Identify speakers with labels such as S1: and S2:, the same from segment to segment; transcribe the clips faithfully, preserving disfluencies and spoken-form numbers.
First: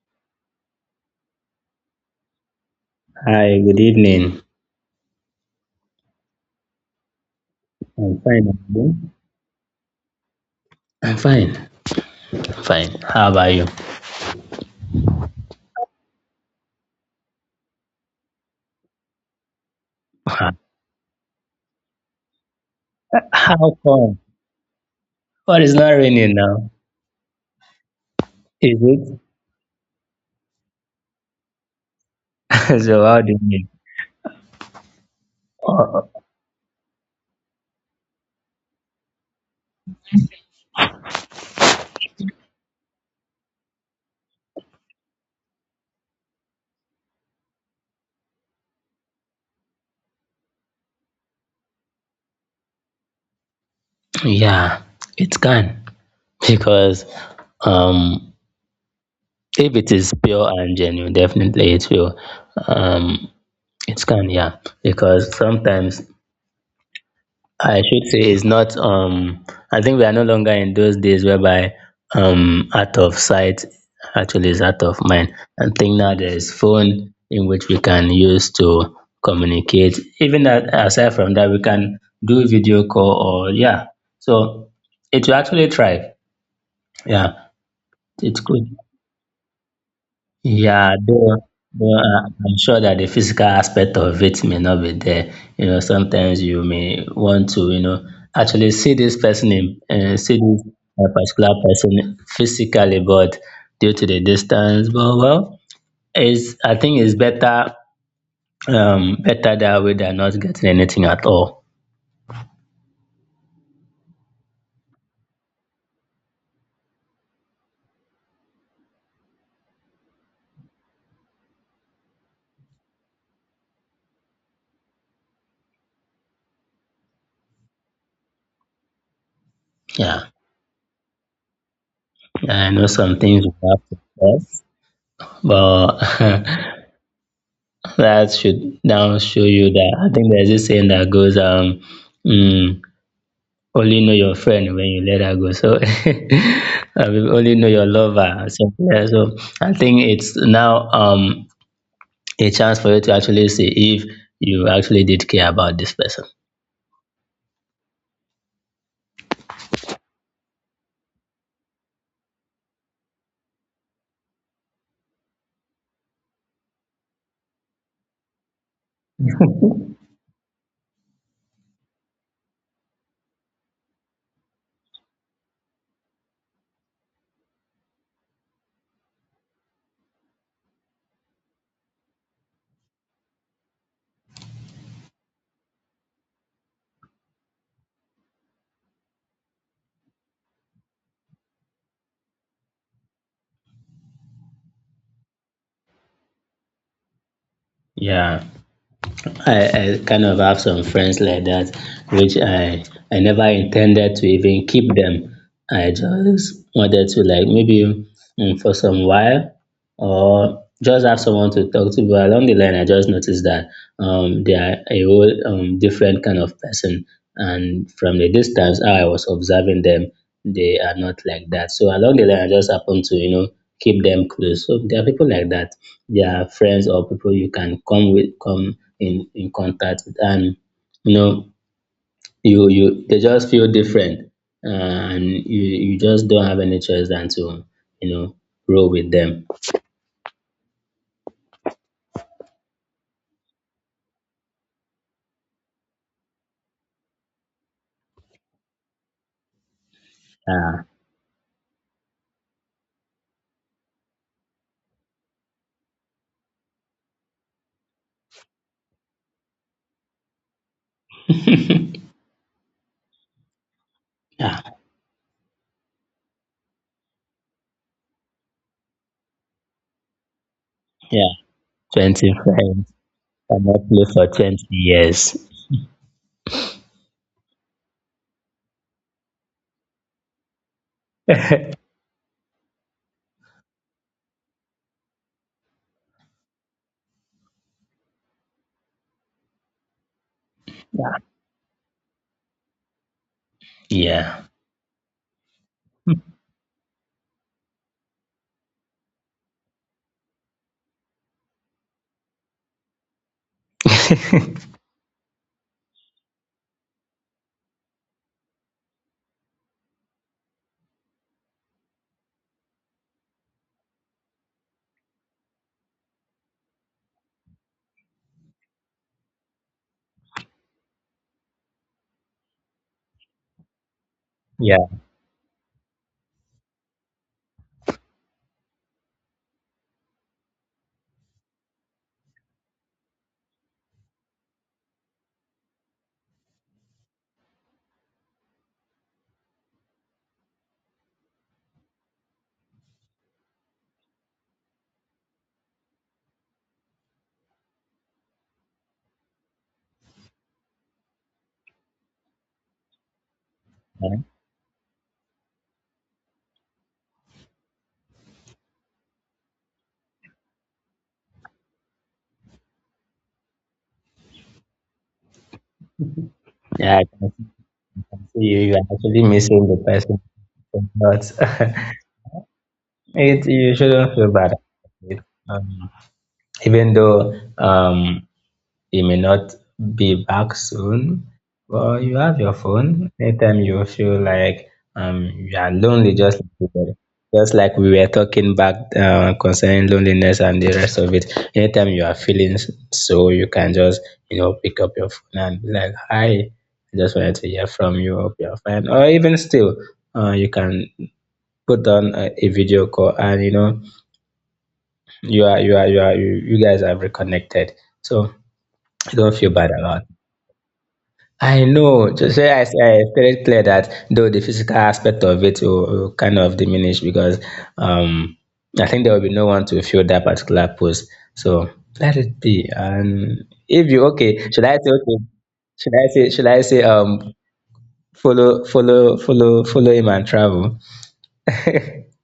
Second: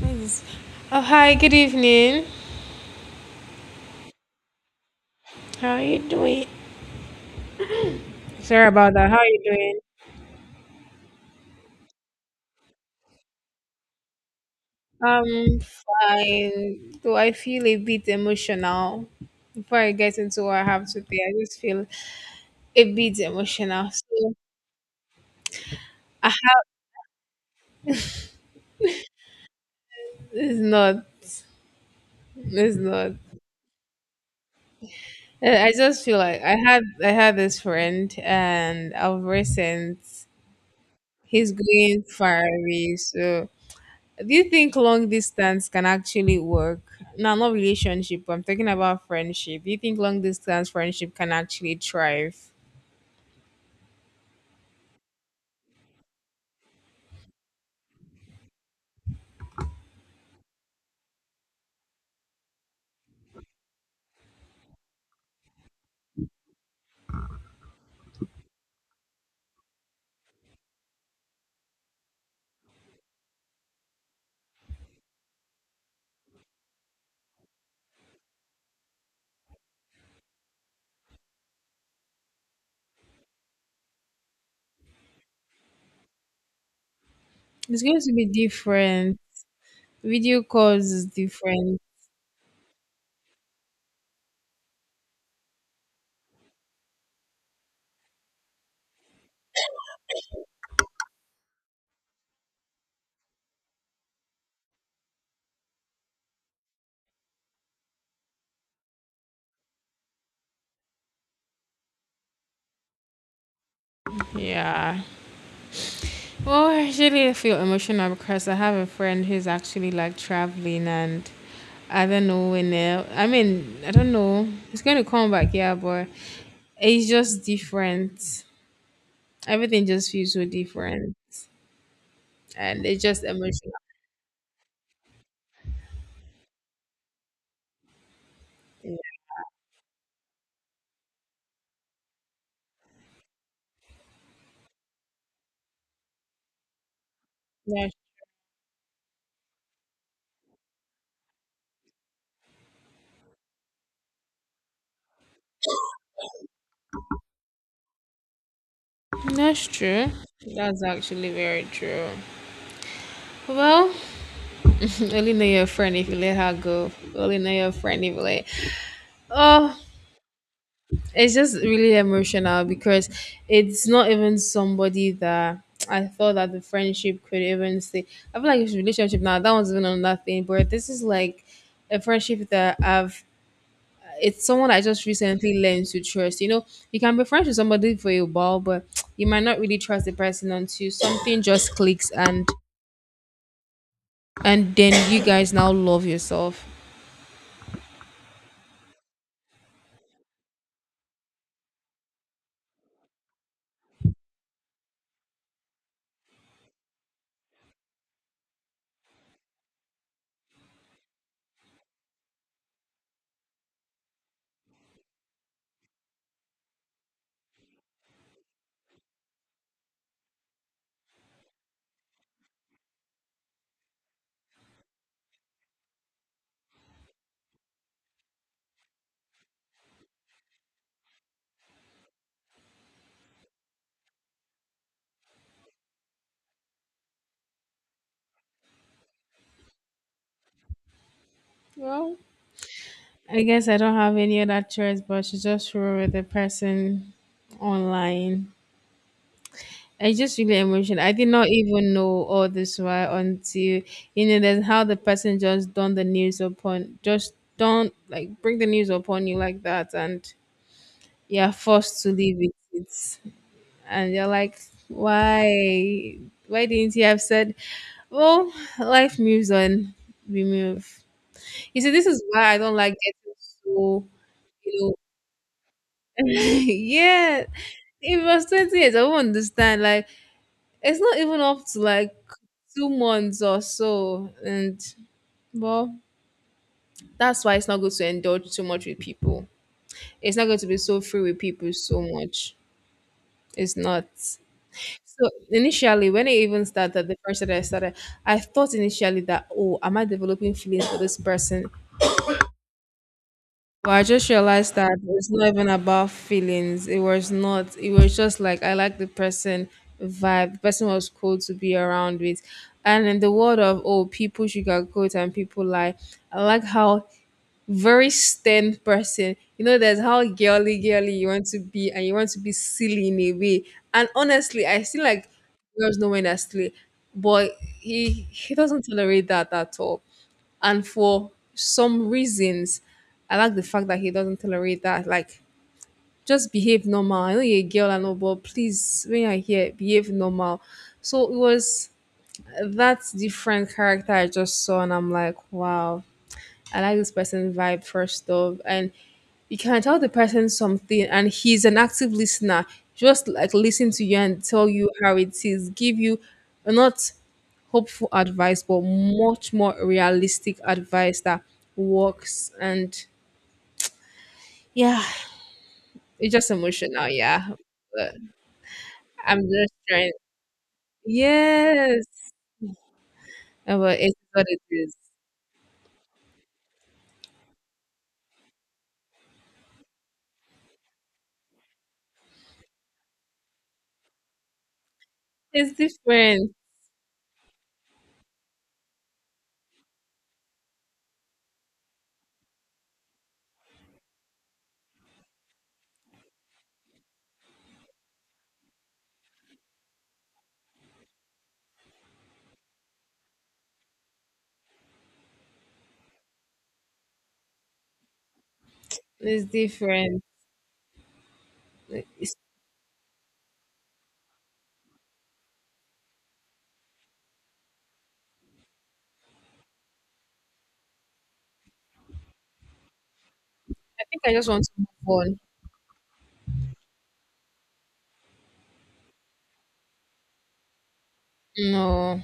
S1: Nice. Oh, hi, good evening.
S2: Hi, good evening.
S1: How are you doing?
S2: I'm fine. And
S1: Sorry about
S2: you?
S1: that. How are you doing?
S2: I'm fine. I'm fine. How about you?
S1: I'm fine. Though I feel a bit emotional. Before I get into
S2: Ah,
S1: what I have today, I just feel a bit
S2: how
S1: emotional.
S2: come?
S1: So
S2: What is not
S1: I
S2: raining now? Is it?
S1: it's not. It's
S2: So
S1: not.
S2: how do you mean?
S1: Uh, I just feel
S2: Oh,
S1: like I had I had this friend and of recent he's going far away, so do you think long distance can actually work? No, not relationship. I'm talking about friendship. Do you think long distance friendship can actually thrive?
S2: yeah, it can because um, if it is pure and genuine, definitely it will. Um, it can, yeah, because sometimes I should say it's not um I think we are no longer in those days whereby um out of sight actually is out of mind. I think now there's phone in which we can use to communicate. Even that aside from that we can do video call or yeah. So it will actually thrive. Yeah.
S1: It's going to be
S2: It could,
S1: different. Video calls
S2: yeah,
S1: is
S2: though,
S1: different.
S2: though uh, I'm sure that the physical aspect of it may not be there. You know, sometimes you may want to, you know, actually see this person in, uh, see this uh, particular person physically, but due to the distance, but well, it's I think it's better, um, better that way than not getting anything at all.
S1: Yeah. Well, I actually feel emotional because I have a friend who's actually like traveling and I don't know when. uh, I mean, I don't know. It's going to come back, yeah, but it's just different. Everything just
S2: Yeah,
S1: feels so different
S2: I know
S1: and it's
S2: some
S1: just
S2: things we
S1: emotional.
S2: have to test, but that should now show you that I think there's this saying that goes, um. Mm, only know your friend when you let her go. So I will only know your
S1: Yeah.
S2: lover. So, yeah, so I think it's now um a chance for you to actually see if you actually did care about this person.
S1: That's true. That's actually very true. Well, only know your friend if you let her go. Only know your friend if you let. Oh, it's just really emotional because it's not even somebody that I thought that the friendship could even stay. I feel like it's relationship now. That one's even another thing, but this is like a friendship that I've. It's someone I just recently learned to trust. You know, you can be friends with somebody for a while, but you might not really trust the person until something just clicks and and then you guys now love yourself.
S2: Yeah. I, I kind of have some friends like that, which I I never intended to even keep them. I just wanted to like maybe mm, for some while or just have someone to talk to. But along the line, I just noticed that um, they are a whole um, different kind of person, and from the distance how I was observing them, they are not like that. So along the line, I just happened to you know keep them close. So there are people like that. There are friends or people you can come with, come in in contact with and you know you you they just feel different, uh, and you you just don't have any choice than to you know roll with them.
S1: Well, I guess I don't have any other choice but to just roll with the person online. I just really
S2: Uh,
S1: emotional. I did not even know all this while until you know that's how the person just done the news upon just don't like bring the news upon you like that and you're forced to live with it. And you're like,
S2: yeah,
S1: why why didn't you have said, well, life moves on. We move.
S2: yeah.
S1: You see, this is
S2: Twenty
S1: why I don't
S2: friends
S1: like getting
S2: cannot play
S1: so,
S2: for twenty
S1: you know,
S2: years.
S1: yeah. If it was twenty years, I won't understand. Like, it's not even up to like two months or so. And, well, that's why it's not good to indulge too much with people. It's not going to be so free with people so much. It's not.
S2: Yeah,
S1: So, initially, when I even started, the first that I started, I thought initially that, oh, am I developing feelings for this person? But I just realized that it's not even about feelings. It was not. It was just like I like the person vibe. The person was cool to be around with. And in the world of oh, people sugarcoat and people lie. I like how very stern person. You know, there's how girly girly you want to be, and you want to be silly in a way. And honestly, I
S2: yeah,
S1: feel like girls know when they're silly, but he he doesn't tolerate that at all. And for some reasons, I like the fact that he doesn't tolerate that. Like, just behave normal. I know you're a girl and all, but please, when you're here, behave normal. So it was that different character I just saw, and I'm like, wow, I like this person vibe first off, and you can tell the person something, and he's an active listener. Just like listen to you and tell you how it is, give you well, not hopeful advice, but much more realistic advice that works. And yeah, it's just
S2: yeah. I
S1: emotional.
S2: can see
S1: Yeah,
S2: I
S1: but
S2: can see you you are actually
S1: I'm
S2: missing
S1: just
S2: the
S1: trying.
S2: person, but
S1: Yes,
S2: it you
S1: Uh, but
S2: shouldn't
S1: it's
S2: feel
S1: what
S2: bad about
S1: it is.
S2: it. Um, Even though um He may not be back soon, but you have your phone. Anytime you feel like um you are
S1: It's
S2: lonely, just
S1: different.
S2: like we were- just like we were talking back, uh, concerning loneliness and the rest of it. Anytime you are feeling s- so, you can just you know pick up your phone and be like, "Hi, I just wanted to hear from you. Hope you're fine." Or even still, uh, you can put on a, a video call and you know you are you are you are you, you guys have reconnected. So don't
S1: It's
S2: feel bad about.
S1: different.
S2: I know. So,
S1: It's,
S2: so I, I stated clear that though the physical aspect of it will, will kind of diminish because, um, I think there will be no one to fill that particular post. So let it be. And if you
S1: I think I just
S2: okay, should
S1: want to
S2: I
S1: move
S2: say okay?
S1: on.
S2: Should I say should I say um follow follow follow follow him and travel? you
S1: No,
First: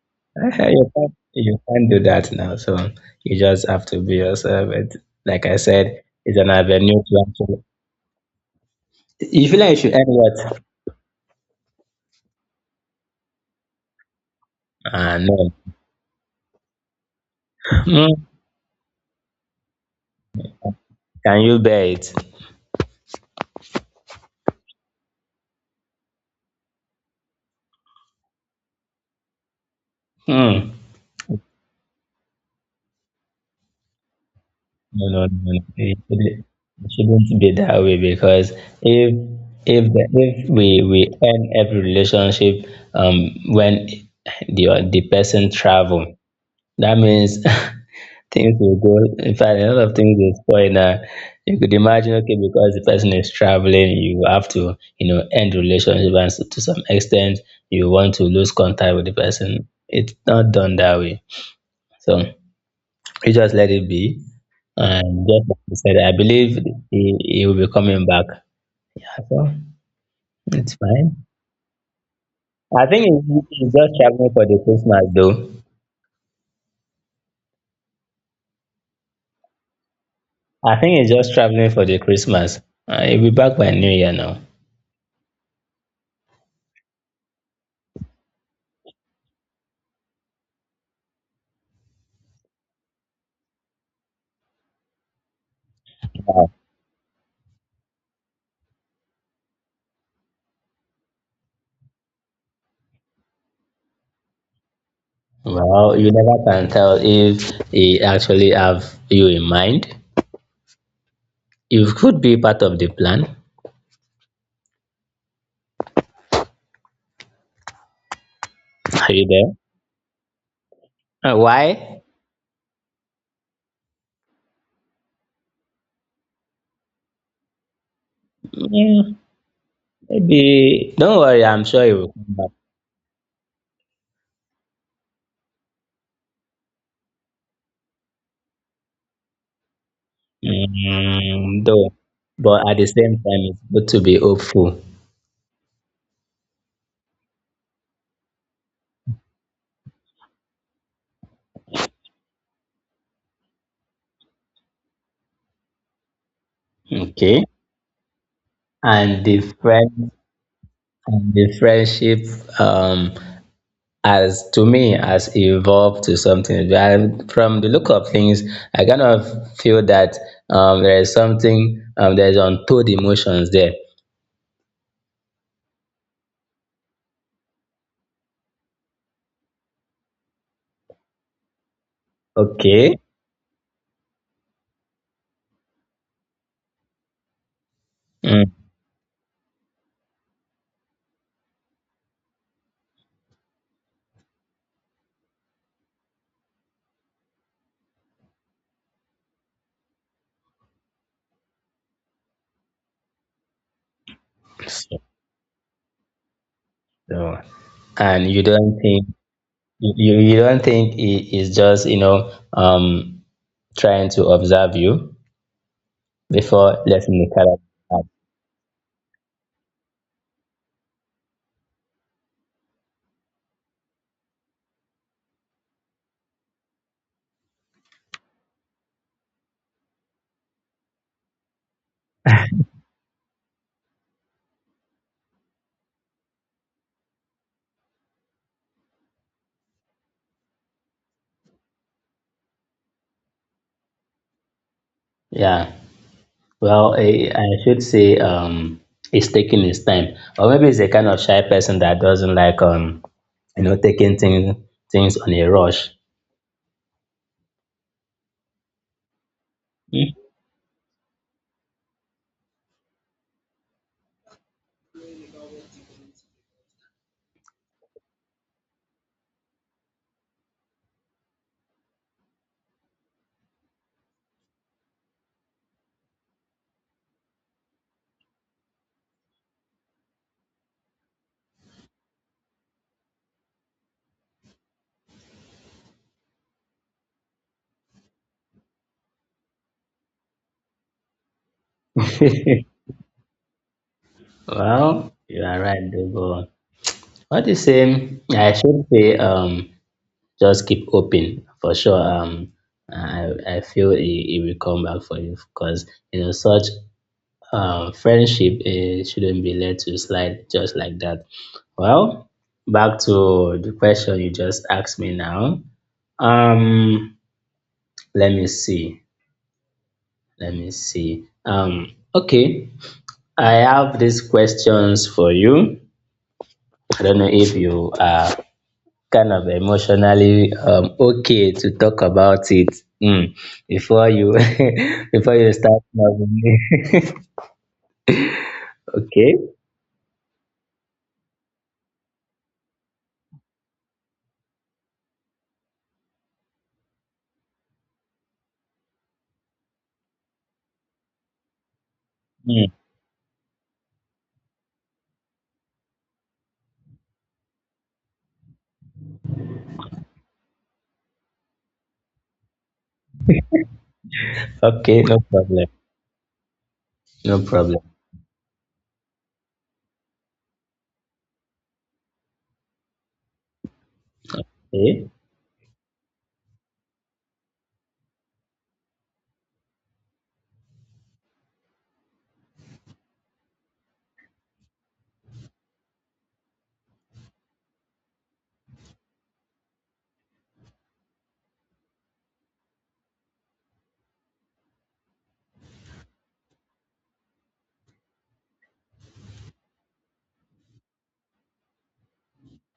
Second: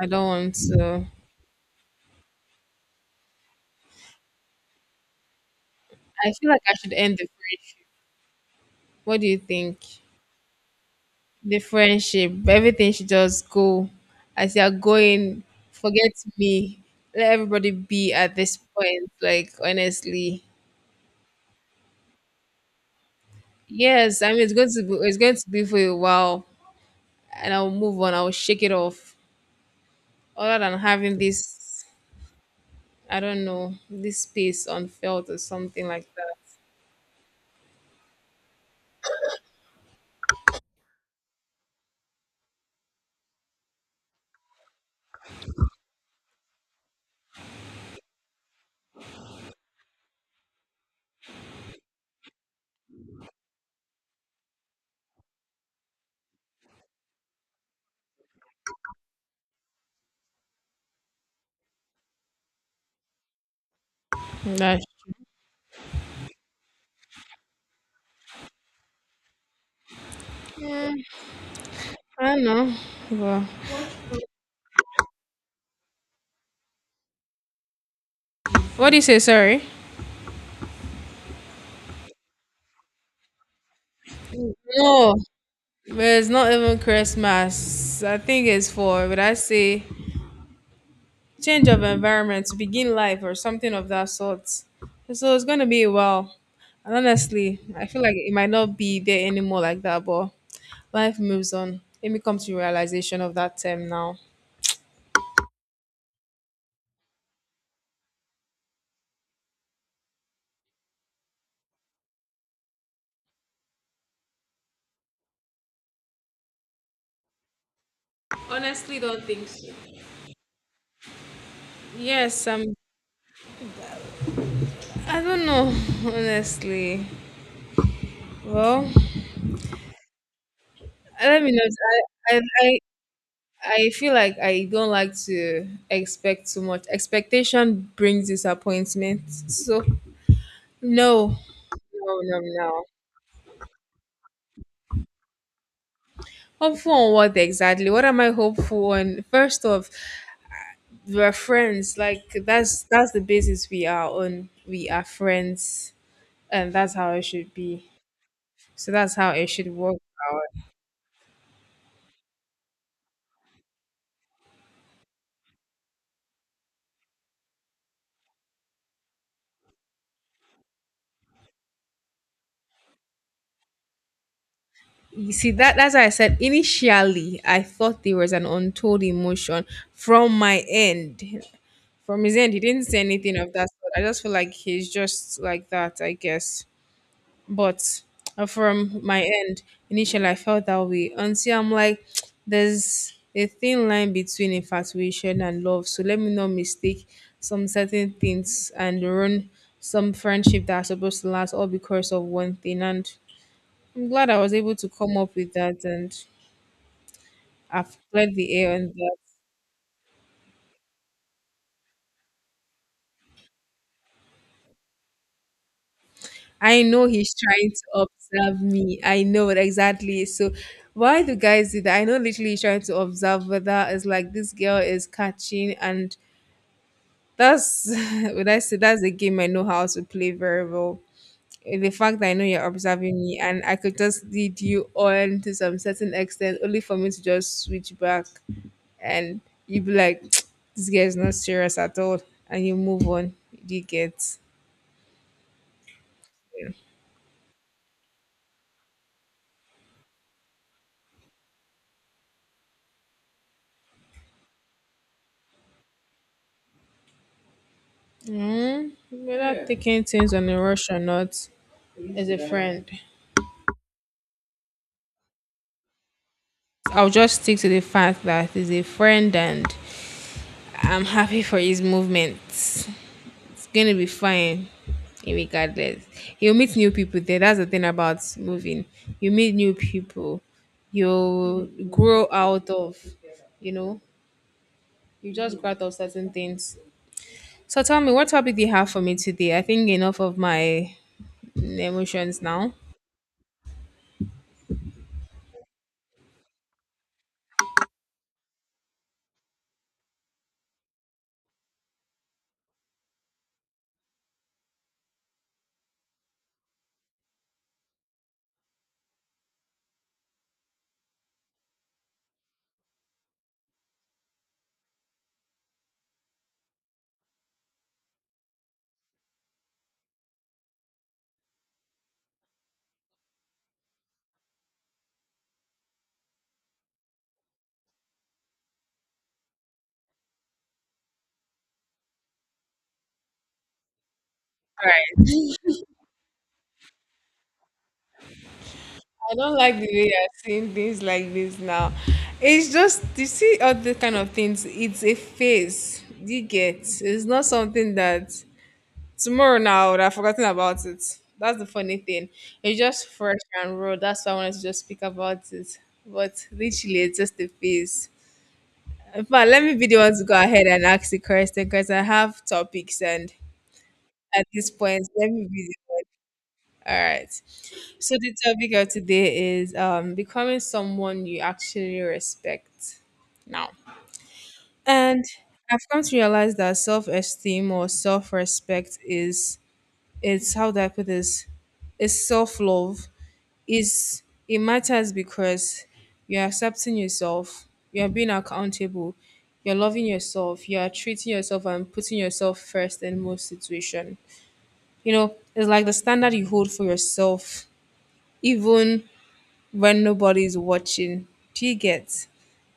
S1: I don't want
S2: can't
S1: to.
S2: you can't do that now. So you just have to be yourself. It, like I said,
S1: I
S2: it's
S1: feel
S2: an
S1: like I should
S2: avenue
S1: end
S2: to
S1: the
S2: actually.
S1: friendship. What do you
S2: You feel like you
S1: think?
S2: should end what?
S1: The friendship, everything should just go as you're
S2: Ah,
S1: going.
S2: no.
S1: Forget me. Let everybody
S2: Hmm.
S1: be at this point. Like honestly,
S2: Can you bear it?
S1: yes. I mean, it's going to be. It's going to be for a while, and I'll move on. I'll shake it off. Other
S2: Hmm.
S1: than having this, I don't know, this space
S2: No, no, no,
S1: unfelt or
S2: no.
S1: something
S2: It
S1: like that.
S2: shouldn't, it shouldn't be that way because if if the, if we we end every relationship um when the the person travel, that means things will go. In fact, a lot of things will spoil. Now you could imagine, okay, because the person is traveling, you have to you know end relationship, and so to some extent, you want to lose contact with the person. It's not done that way, so you just let it be.
S1: That.
S2: And just like you said, I believe he, he will be coming back. So it's
S1: Yeah,
S2: fine.
S1: I don't know.
S2: I think he-
S1: Well,
S2: he's just traveling for the Christmas, though.
S1: what do you say? Sorry.
S2: I think he's just traveling for the Christmas. Uh, he'll be back by New Year now.
S1: No. But it's not even Christmas. I think it's for, would I say, change of environment to begin life or something of that sort. So it's going to be a while.
S2: Wow.
S1: And honestly, I feel like it might not be there anymore like that, but life moves on. Let me come to realization of that term now.
S2: Well, you never can tell if he actually have you in mind. You could be part of the plan.
S1: Honestly,
S2: Are
S1: don't think
S2: you
S1: so.
S2: there? Uh, why?
S1: Yes, um, I don't know, honestly. Well,
S2: Mm, Maybe. Don't
S1: let
S2: worry.
S1: me know.
S2: I'm sure he will come
S1: I, I,
S2: back.
S1: I, I feel like I don't like to expect too much. Expectation brings disappointment. So no,
S2: Mm, though,
S1: no, no,
S2: but at
S1: no.
S2: the same time, it's good to be hopeful.
S1: Hopeful on what exactly? What am I hopeful on? First off, we are friends. Like that's that's the basis we are on. We are friends, and that's how it
S2: Okay.
S1: should be. So that's
S2: And
S1: how
S2: the
S1: it should work
S2: friend
S1: out.
S2: and the friendship um as to me, has evolved to something. And from the look of things, I kind of feel that um there is something, um there's untold emotions there.
S1: You see that that's why I said initially I thought there was an untold emotion from my end. From his end, he didn't
S2: Okay.
S1: say anything of that sort. I just feel like he's just like that, I guess. But uh,
S2: Mm.
S1: from my end, initially I felt that way until I'm like, there's a thin line between infatuation and love. So let me not mistake some certain things and ruin some friendship that's supposed to last all because of one thing. And I'm glad I was able to come up with that and
S2: So,
S1: I've
S2: and
S1: cleared
S2: you
S1: the air
S2: don't
S1: on
S2: think
S1: that.
S2: you, you you don't think he is just, you know, um trying to observe you before
S1: I know
S2: letting the
S1: he's
S2: character
S1: trying
S2: out
S1: to
S2: of
S1: observe me. I know it exactly. So why do guys do that? I know literally he's trying to observe whether it's like this girl is catching and that's when I say that's a game I know how to play very well. The fact that
S2: the
S1: I know
S2: bag.
S1: you're observing me and I could just lead you on to some certain extent only for me to just switch back and you'd be like, this girl is not serious at all and you move on. You get
S2: Yeah. Well, I, I should say, um, it's taking its time, or maybe it's a kind of shy person that doesn't like, um, you know, taking things things on a rush.
S1: mm, whether yeah, taking things on a rush or not is a friend. I'll just stick to the fact that he's a friend and I'm happy for his movements. It's gonna be fine regardless. You'll meet new people there. That's the thing about moving. You meet new people, you grow out of, you know, you just grow out of certain things. So tell me, what topic do you have for me today? I think enough of my emotions now. All
S2: Well, you are right, though. But what the same, I should say, um, just keep open for sure. Um, I I feel it, it will come back for you because you know such um friendship, eh, shouldn't be let to slide just like that. Well, back to the question you just asked me now. Um, Let me see. Let me see. Um, okay. I have these questions for you. I don't know if you are kind of emotionally, um, okay to talk about it, mm, before you
S1: right.
S2: before you start loving me.
S1: I
S2: Okay.
S1: don't like the way you're saying things like this now. It's just you see all the kind of things. It's a phase. You get. It's not something that tomorrow now I would have forgotten about it. That's the funny thing.
S2: Mm,
S1: It's just fresh and raw. That's why I wanted to just speak about it. But literally, it's just a phase. In fact, let me be the one to go ahead and ask the question because I have topics and at this
S2: okay.
S1: point,
S2: No
S1: let me
S2: problem.
S1: be the one. All
S2: No
S1: right.
S2: problem.
S1: So the topic of today is um, becoming someone you actually respect now.
S2: Okay.
S1: And I've come to realize that self-esteem or self-respect is it's how do I put this? It's self-love. Is it matters because you're accepting yourself, you're being accountable, you're loving yourself, you're treating yourself and putting yourself first in most situations. You know, it's like the standard you hold for yourself, even when nobody's watching. Do you get?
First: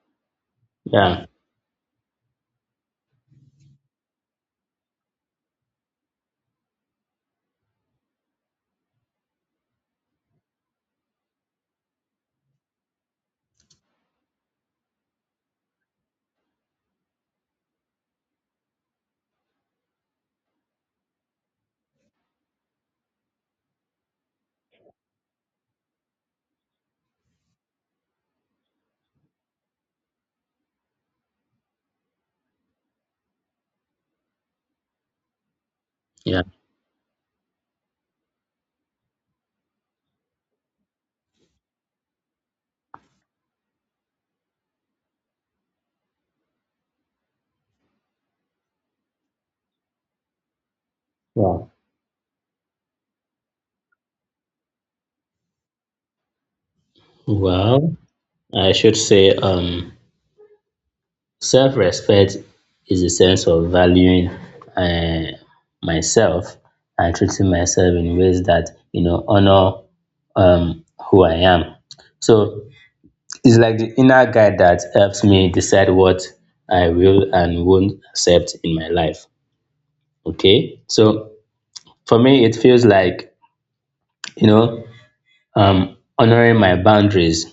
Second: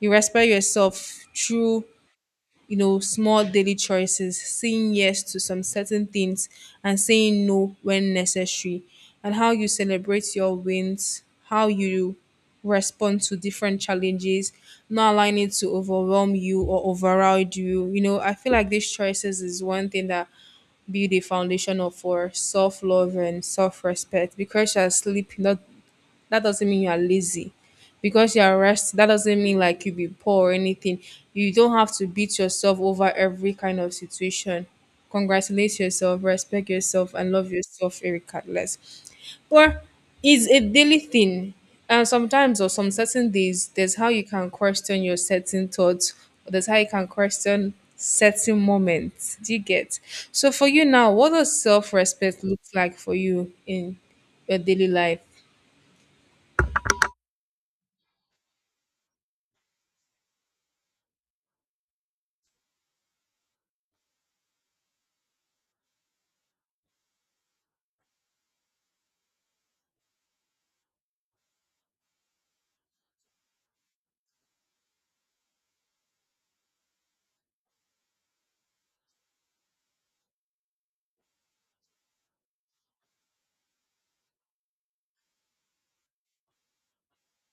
S1: You respect yourself
S2: Yeah,
S1: through, you know, small daily choices, saying yes to some certain things and saying no when necessary, and how you celebrate your wins, how you respond to different challenges, not allowing it to overwhelm you or override you. You know, I feel like these choices is one thing that build a foundation of for self love and self respect because you are sleeping, not that doesn't mean you are lazy because you are rest that doesn't mean like you be poor or anything. You don't have to beat yourself over every kind of situation. Congratulate yourself,
S2: yeah,
S1: respect yourself and love yourself regardless. But it's a daily thing and sometimes or some certain days there's how you can question your certain thoughts or there's how you can question certain moments. Do you get? So for you now, what does
S2: yeah.
S1: self-respect look like for you in your daily life?
S2: Well, I should say, um, self-respect is a sense of valuing, uh, myself and treating myself in ways that you know honor um, who I am. So it's like the inner guide that helps me decide what I will and won't accept in my life. Okay, so for me, it feels like, you know um, honoring my boundaries,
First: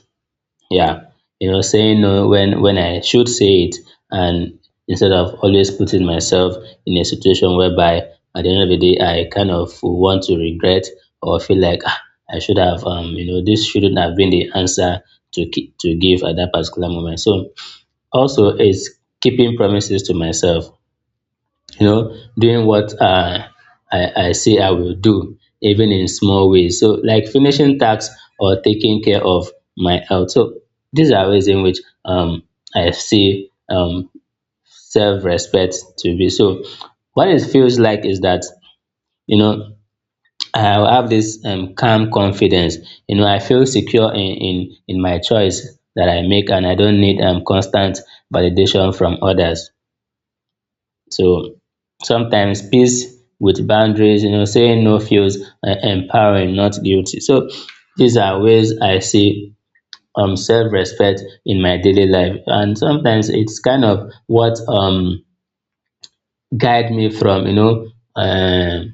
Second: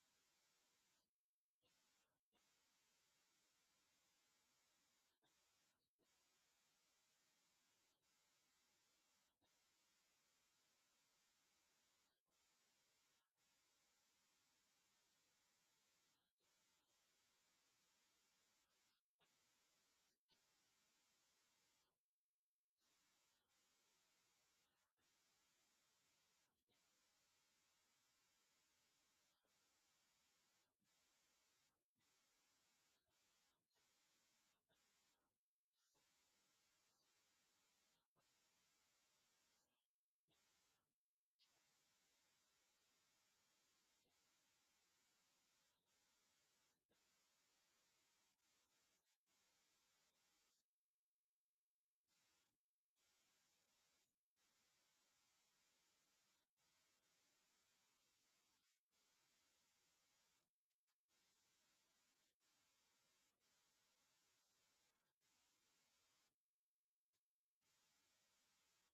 S2: yeah, you know saying no when when i should say it, and instead of always putting myself in a situation whereby at the end of the day I kind of want to regret or feel like, "Ah, I should have, um you know this shouldn't have been the answer to ki- to give at that particular moment." So also is keeping promises to myself, you know, doing what, uh, I, I say I will do, even in small ways. So, like finishing tasks or taking care of my health. So, these are ways in which, um, I see, um, self respect to be. So, what it feels like is that, you know, I'll have this, um, calm confidence. You know, I feel secure in, in, in my choice that I make, and I don't need, um, constant validation from others. So sometimes peace with boundaries, you know, saying no feels, uh, empowering, not guilty. So these are ways I see um self-respect in my daily life, and sometimes it's kind of what um guide me from, you know uh,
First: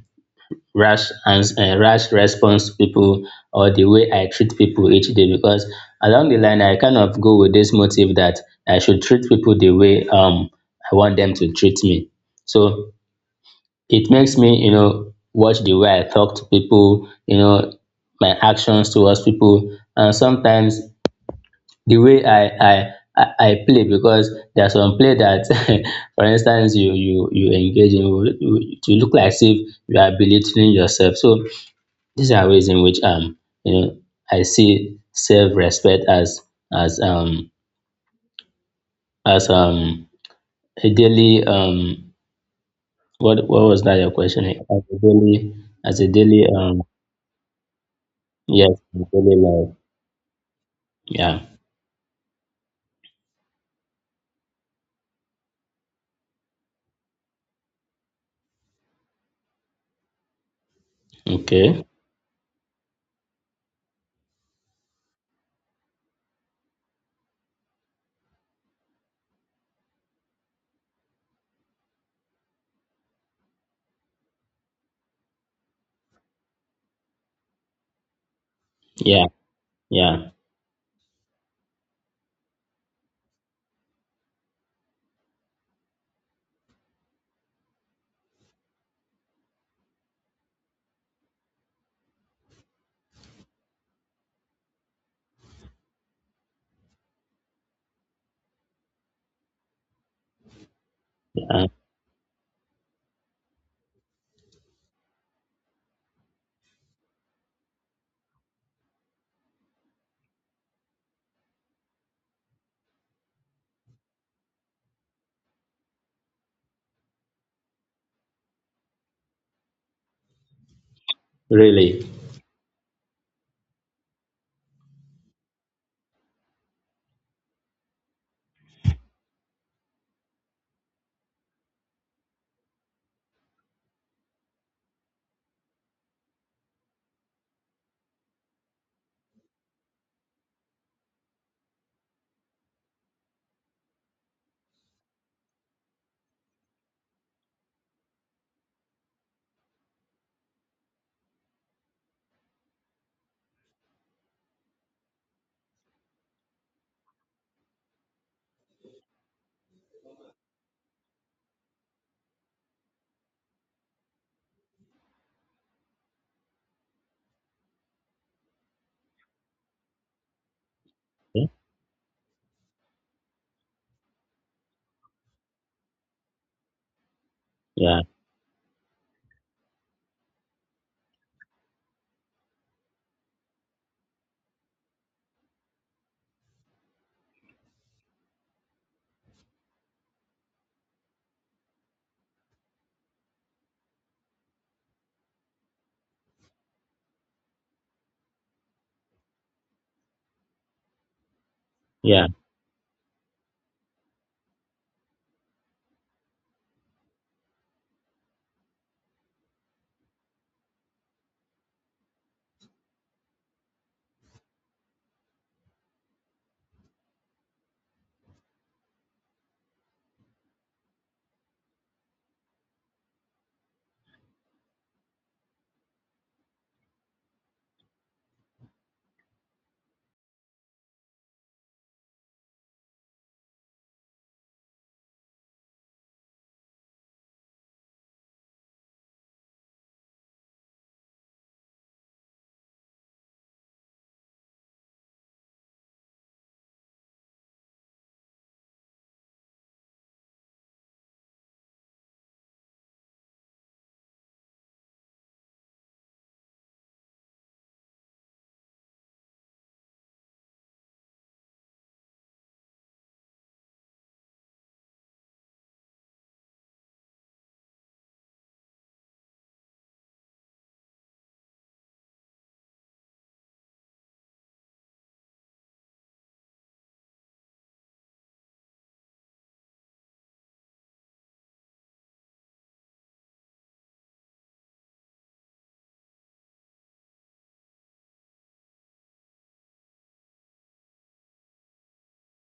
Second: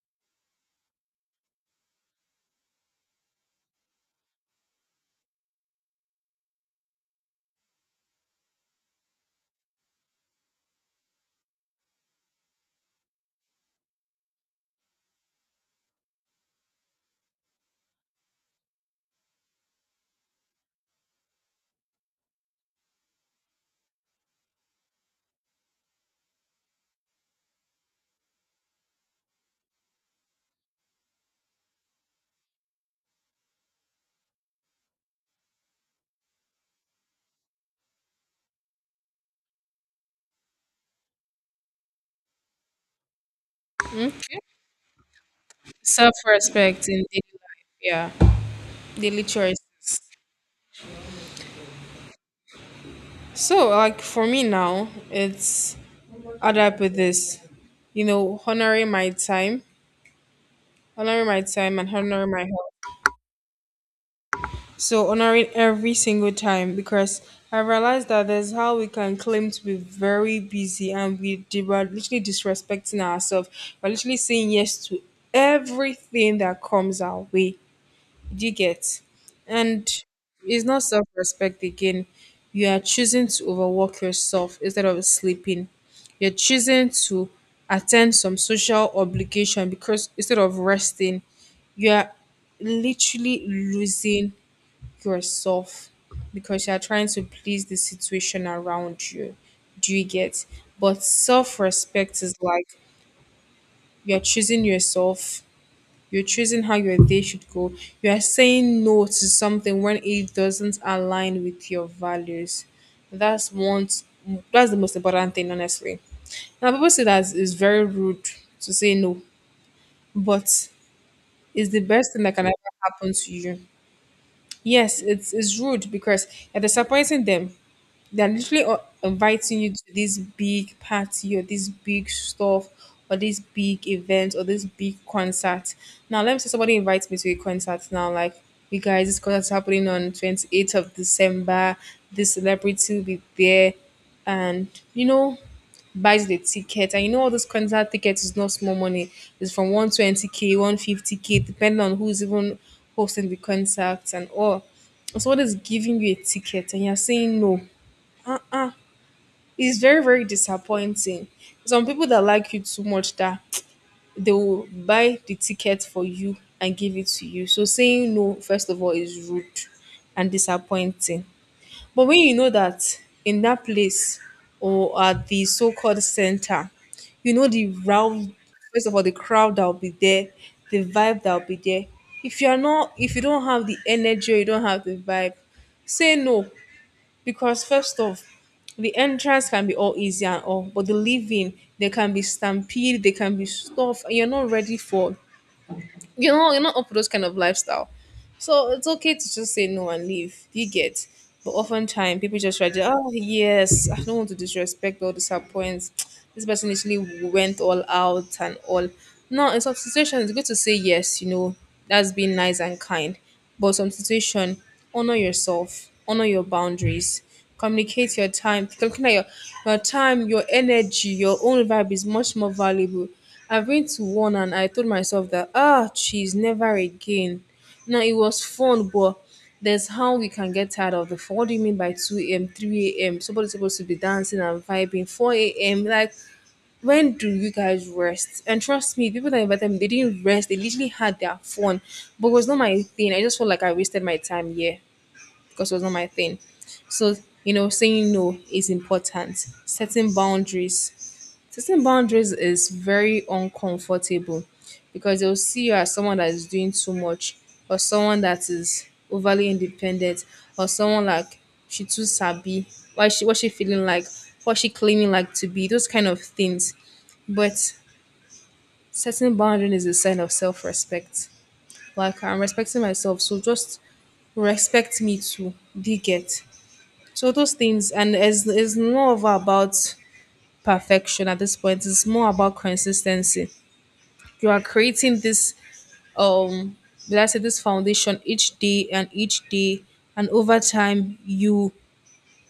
S2: rash and, uh, rash response to people or the way I treat people each day because along the line I kind of go with this motive that I should treat people the way, um I want them to treat me. So it makes me, you know, watch the way I talk to people, you know, my actions towards people, and sometimes the way I I I I play because there's some play that, for instance, you you you engage in, you, you look like as if you are belittling yourself. So these are ways in which, um you know I see self respect as as um as um a daily, um what what was that your question, as a daily, as a daily um
S1: Self-respect in daily life, yeah,
S2: yes, in
S1: daily
S2: daily
S1: choices.
S2: life. Yeah.
S1: So like for me now it's add up with this, you know, honoring my time, honoring my time
S2: Okay.
S1: and honoring my health. So honoring every single time because I realized that there's how we can claim to be very busy and we di- we're literally disrespecting ourselves. We're literally saying yes to everything that comes our way. Do you get?
S2: Yeah.
S1: And
S2: Yeah.
S1: it's not self respect again. You are choosing to overwork yourself instead of sleeping. You're choosing to attend some social obligation because instead of resting, you are literally losing yourself because you are trying to please the situation around you. Do you get? But self
S2: Yeah.
S1: respect is like you're choosing yourself, you're choosing how your day should go. You are saying no to something when it doesn't align with your values. That's one. That's the most important thing, honestly. Now people say that it's very rude to say no, but it's the
S2: Really.
S1: best thing that can ever happen to you. Yes, it's it's rude because you're disappointing them. They're literally uh, inviting you to this big party or this big stuff or this big event or this big concert. Now, let me say somebody invites me to a concert now, like, you guys, this concert's happening on twenty-eighth of December. This celebrity will be there. And, you know, buys the ticket, and you know all those concert tickets is not small money. It's from one twenty k, one fifty k depending on who's even hosting the concert and all. So what is giving you a ticket and you're saying no? Uh-uh. It's very very disappointing. Some people that like you too much that they will buy the ticket for you and give it to you. So saying no, first of all, is rude and disappointing. But when you know that in that place or at the so-called center, you know, the
S2: Yeah.
S1: round, first of all, the crowd that will be there, the vibe that will be there, if you are not, if you don't have the energy or you don't have the vibe, say no. Because first off, the entrance can be all easy and all, but the leaving, there can be stampede, there can be stuff, and you're not ready for, you know, you're not up for those kind of lifestyle. So it's okay to just say no and leave. You get. But oftentimes
S2: Yeah.
S1: people just try to, oh yes, I don't want to disrespect or disappoint. This person literally went all out and all. No, in some situations it's good to say yes, you know, that's being nice and kind. But some situation, honor yourself, honor your boundaries, communicate your time. Calculate your your time, your energy, your own vibe is much more valuable. I've been to one and I told myself that ah, she's never again. Now it was fun, but there's how we can get tired of the fun. What do you mean by two a m, three a m? Somebody's supposed to be dancing and vibing, four a m. Like, when do you guys rest? And trust me, people that invited me, they didn't rest. They literally had their fun, but it was not my thing. I just felt like I wasted my time here because it was not my thing. So, you know, saying no is important, setting boundaries. Setting boundaries is very uncomfortable because they'll see you as someone that is doing too much or someone that is overly independent or someone like she too sabi. Why she, what she feeling like, what she claiming like to be, those kind of things. But setting boundaries is a sign of self-respect. Like I'm respecting myself, so just respect me too. Do you get? So those things, and it's, it's not over about perfection at this point. It's more about consistency. You are creating this um will I say this foundation each day and each day, and over time you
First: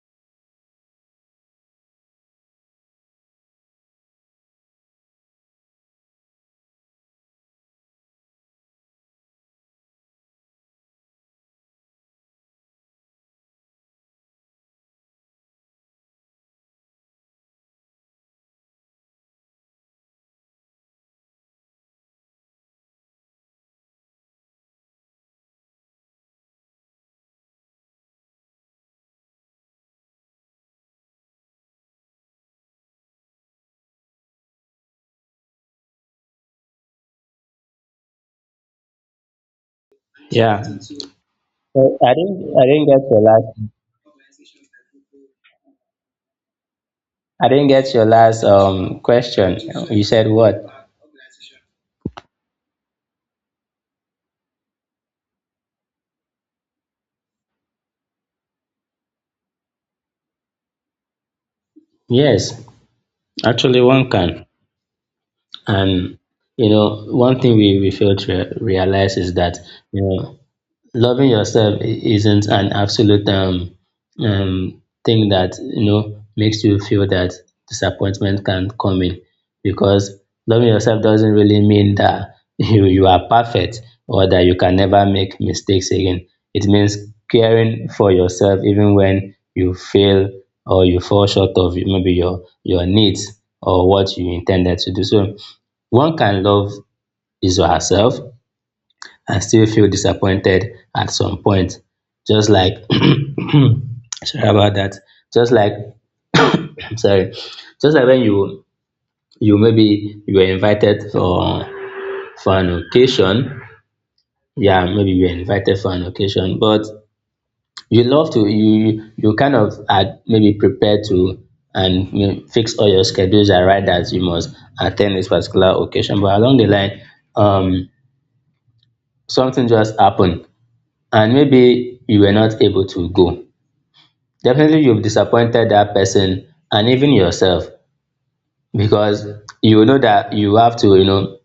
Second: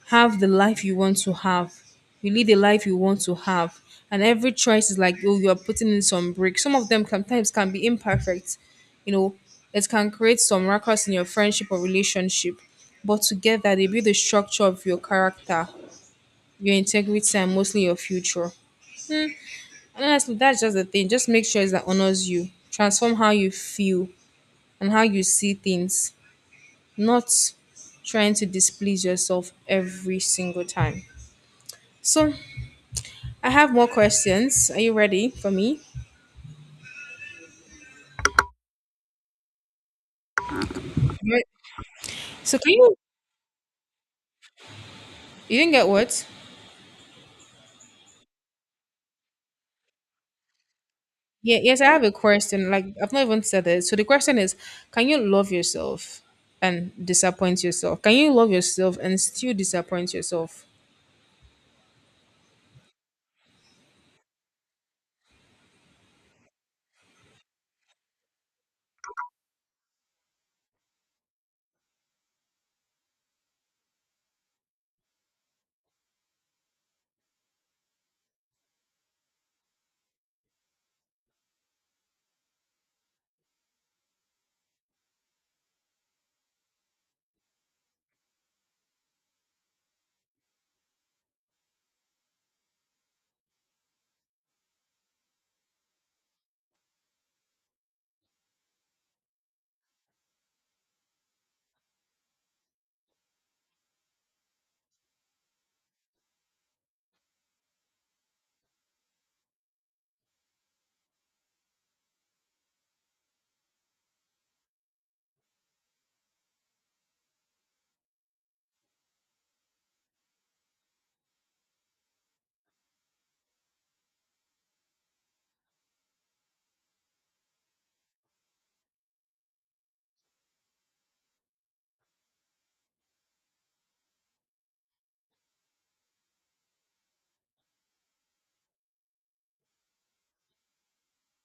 S1: have the life you want to have. You lead the life you want to have. And every choice is like oh you are putting in some break. Some of them sometimes can be imperfect. You know, it can create some ruckus in your friendship or relationship. But together they build the structure of your character, your integrity and mostly your future. And honestly, that's just the thing. Just make sure it's that honors you. Transform how you feel and how you see things, not trying to displease yourself every single time. So I have more questions. Are you ready for me?
S2: Yeah.
S1: Right.
S2: So I didn't.
S1: So
S2: I
S1: can
S2: didn't
S1: you,
S2: get your last.
S1: you didn't get what?
S2: I didn't get your last um question. You said what?
S1: Yeah, yes, I have a question. Like I've not even said it. So the question is, can you love yourself and disappoint yourself? Can you love yourself and still disappoint yourself?
S2: Yes. Actually, one can. And, you know, one thing we we fail to re- realize is that you know loving yourself i- isn't an absolute, um, um, thing that you know makes you feel that disappointment can come in because loving yourself doesn't really mean that you, you are perfect or that you can never make mistakes again. It means caring for yourself even when you fail or you fall short of maybe your your needs or what you intended to do. So one can love is yourself and still feel disappointed at some point. Just like, sorry about that. Just like, I'm sorry, just like when you you maybe you were invited for for an occasion. Yeah, maybe you were invited for an occasion, but you love to you you kind of are maybe prepared to, and you know, fix all your schedules and write that you must attend this particular occasion. But along the line, um, something just happened, and maybe you were not able to go. Definitely you've disappointed that person and even yourself, because you know that you have to, you know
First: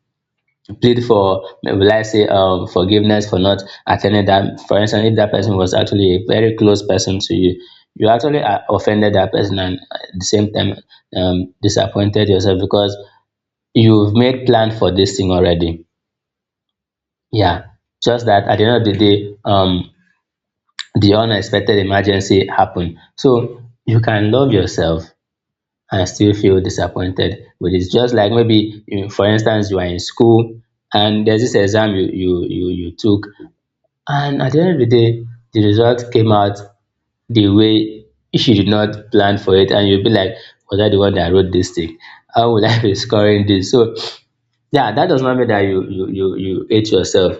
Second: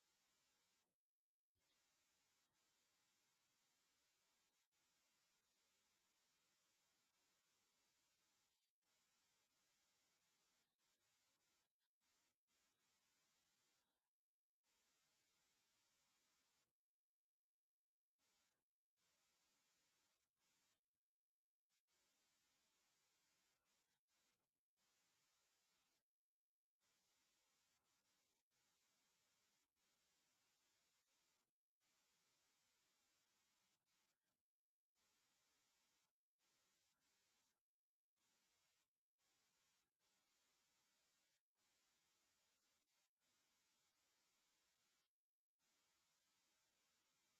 S2: plead for, will I say, um forgiveness for not attending that. For instance, if that person was actually a very close person to you, you actually uh, offended that person, and at the same time um disappointed yourself, because you've made plan for this thing already. Yeah. Just that at the end of the day, um the unexpected emergency happen. So you can love yourself and still feel disappointed with it. Just like maybe, you, for instance, you are in school and there's this exam you, you you you took, and at the end of the day, the result came out the way you did not plan for it, and you'll be like, "Was I the one that wrote this thing? How would I be scoring this?" So yeah, that does not mean that you you you you hate yourself.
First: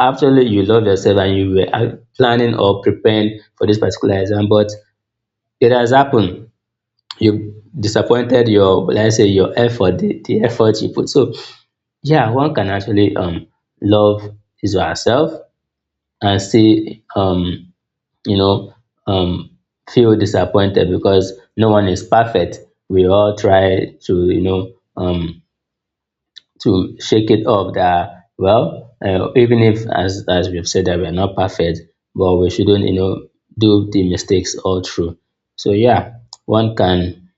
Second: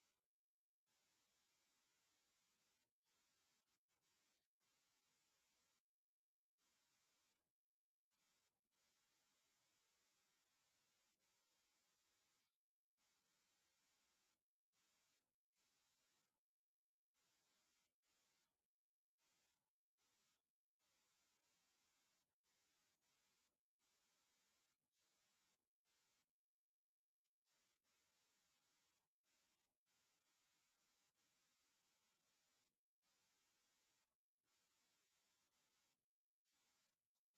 S2: Absolutely, you love yourself and you were uh, planning or preparing for this particular exam, but it has happened. You disappointed your, let's say, your effort, the, the effort you put. So, yeah, one can actually um love his or herself and still um you know um feel disappointed, because no one is perfect. We all try to you know um to shake it off, that well, uh, even if, as as we've said, that we are not perfect, but we shouldn't you know do the mistakes all through. So yeah, one can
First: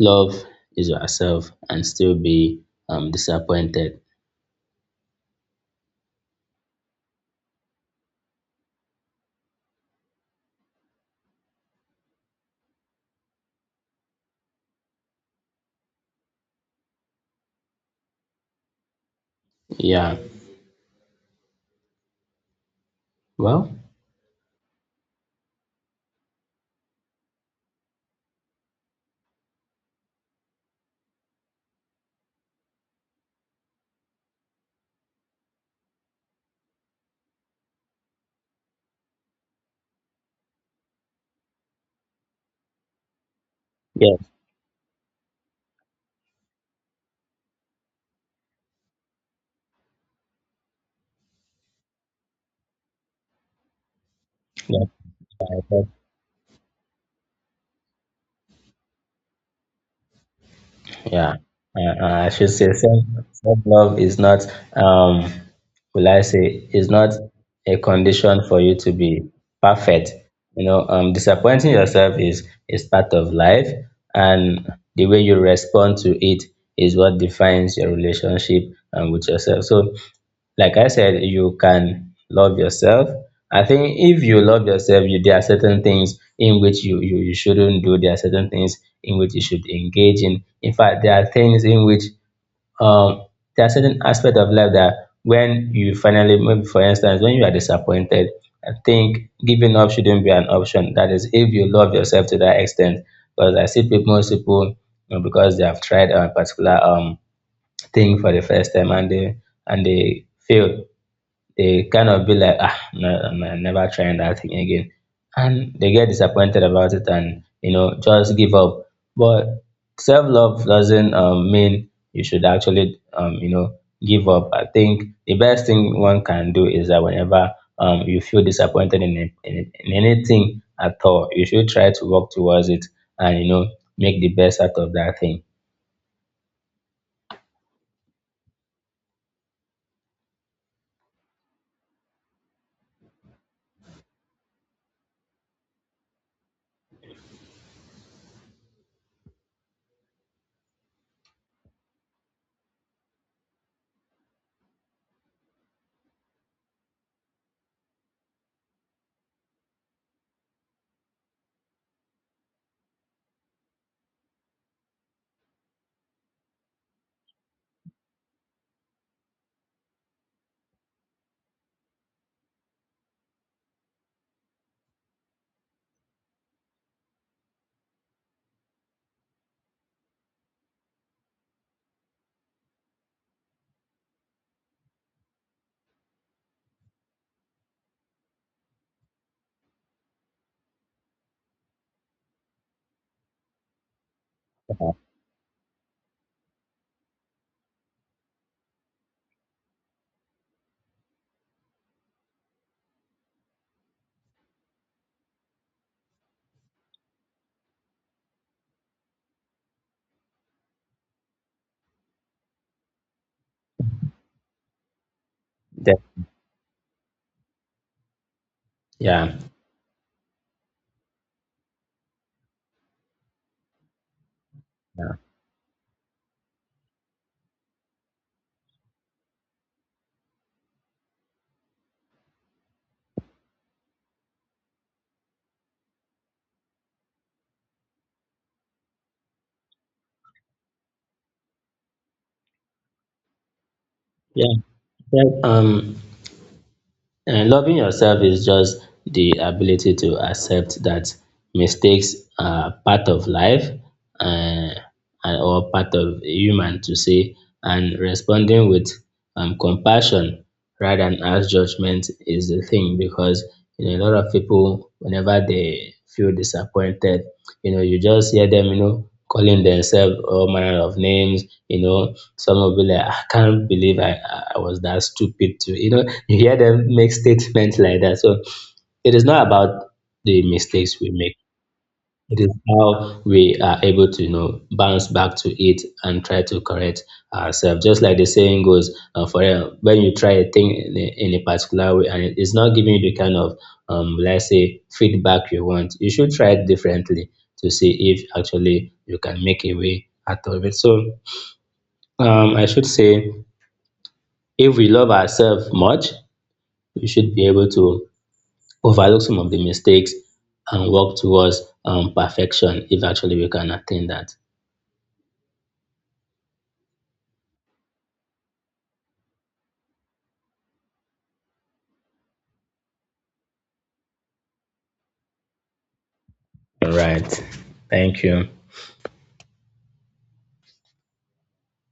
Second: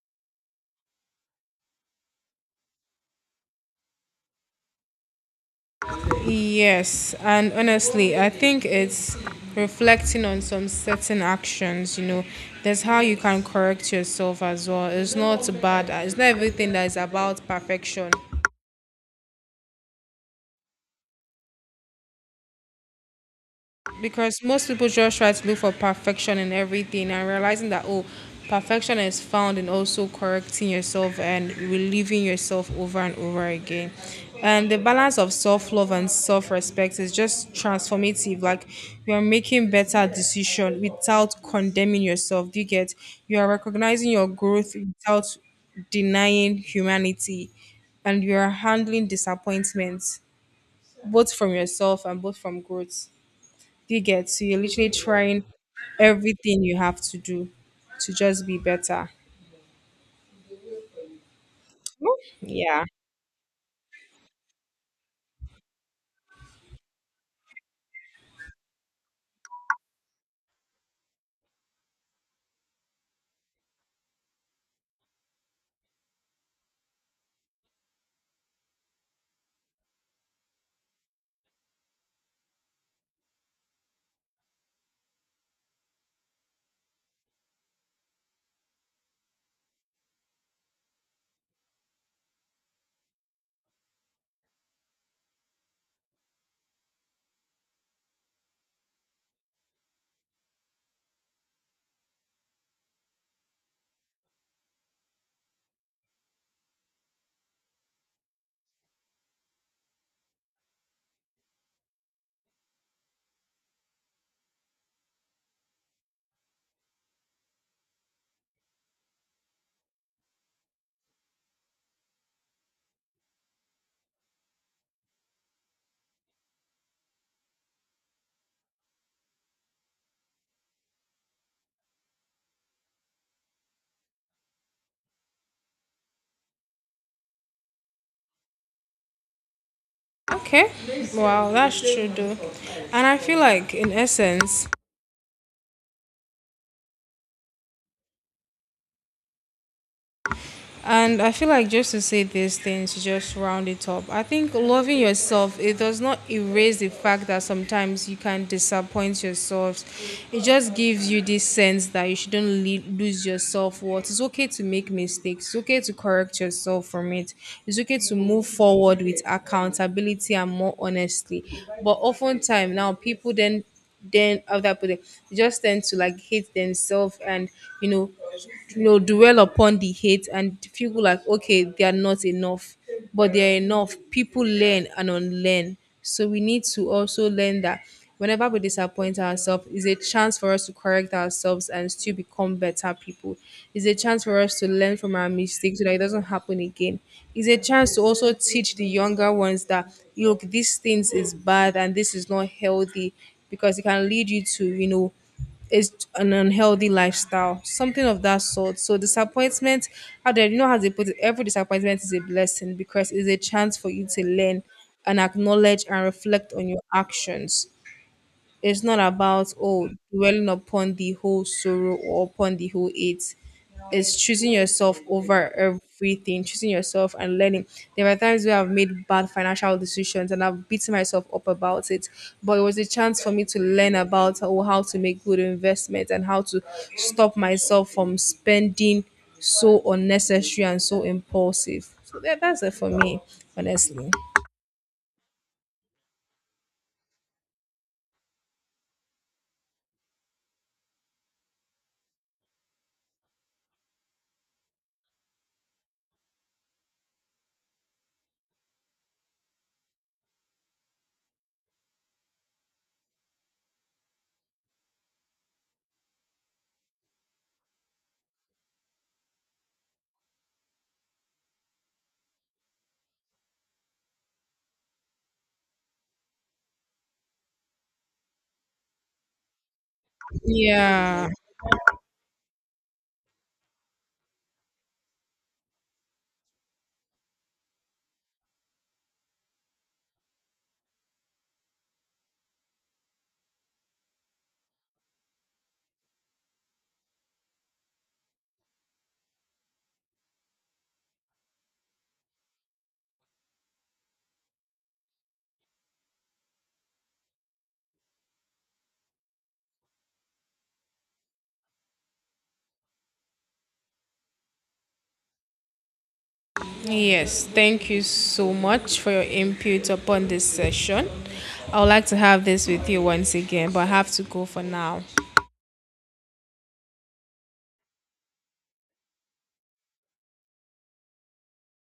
S2: love is yourself and still be um disappointed.
S1: Yes, and honestly, I think it's reflecting on some certain actions, you know. That's how you can correct yourself as well. It's not bad. It's not everything that is about perfection.
S2: Yeah. Well,
S1: Because most people just try to look for perfection in everything and realizing that oh, perfection is found in also correcting yourself and relieving yourself over and over again. And the balance of self-love and self-respect is just transformative. Like you are making better decision without condemning yourself, do you get? You are recognizing
S2: yeah,
S1: your growth without denying humanity, and you are handling disappointments both from yourself and both from growth. Do you get? So you're
S2: yeah,
S1: literally trying
S2: okay.
S1: everything you have to do to just be better.
S2: Yeah. Uh, uh,
S1: Oh,
S2: I should say
S1: yeah.
S2: self self love is not, um will I say, is not a condition for you to be perfect. You know, um disappointing yourself is is part of life, and the way you respond to it is what defines your relationship, um, with yourself. So like I said, you can love yourself. I think if you love yourself, you there are certain things in which you, you you shouldn't do. There are certain things in which you should engage in. In fact, there are things in which um there are certain aspects of life that when you finally, maybe for instance, when you are disappointed, I think giving up shouldn't be an option, that is if you love yourself to that extent. Because I see people, most people, you know, because they have tried a particular um thing for the first time, and they and they fail, they kind of be like, ah, no, I'm I'm never trying that thing again. And they get disappointed about it and, you know, just give up. But self love doesn't um, mean you should actually, um, you know, give up. I think the best thing one can do is that whenever um, you feel disappointed in, a- in, a- in anything at all, you should try to work towards it and, you know, make the best out of that thing.
S1: Okay. Wow, that's true though. And I feel like in essence, and I feel like just to say these things, to just round it up. I think loving yourself, it does not erase the fact that sometimes you can disappoint yourself. It just gives you this sense that you shouldn't le- lose your self worth. It's okay to make mistakes. It's okay to correct yourself from it. It's okay to move forward with accountability and more honestly. But oftentimes now, people then then of that put they just tend to like hate themselves, and you know you know dwell upon the hate and feel like okay they are not enough. But they are enough. People learn and unlearn, so we need to also learn that whenever we disappoint ourselves is a chance for us to correct ourselves and still become better people. Is a chance for us to
S2: Uh-huh.
S1: learn from our mistakes so that it doesn't happen again. Is a chance to also teach the younger ones that look, these things is bad and this is not healthy because it can lead you to, you know, is an unhealthy lifestyle, something of that sort. So disappointment, how they, you know, how they put it, every disappointment is a blessing because it's a chance for you to learn and acknowledge and reflect on your actions. It's not
S2: Yeah.
S1: about oh dwelling upon the whole sorrow or upon the whole it. It's choosing yourself
S2: Yeah.
S1: over everything, choosing yourself and learning. There are times where I've made bad financial decisions and I've beaten myself up about it. But it was a chance for me to learn about oh, how to make good investments and how to stop myself from spending so unnecessary and so impulsive. So that, that's it for me, honestly.
S2: Yeah. Yeah. Right. Um, And loving yourself is just the ability to accept that mistakes are part of life, um and or part of a human to say, and responding with um compassion rather than harsh judgment is the thing. Because, you know a lot of people, whenever they feel disappointed, you know you just hear them you know calling themselves all manner of names. You know some will be like, "I can't believe I I I was that stupid to, you know You hear them make statements like that. So it is not about the mistakes we
S1: Yeah.
S2: make. It is how we are able to, you know, bounce back to it and try to correct ourselves. Just like the saying goes, uh, for uh, when you try a thing in a, in a particular way, and it is not giving you the kind of, um, let's say, feedback you want, you should try it differently to see if actually you can make a way out of it. So, um, I should say, if we love ourselves much, we should be able to overlook some of the mistakes and work towards, um, perfection, if actually we can attain that.
S1: Yes, thank you so much for your input upon this session. I would like to have this with you once again, but I have to go for now.
S2: All right. Thank you.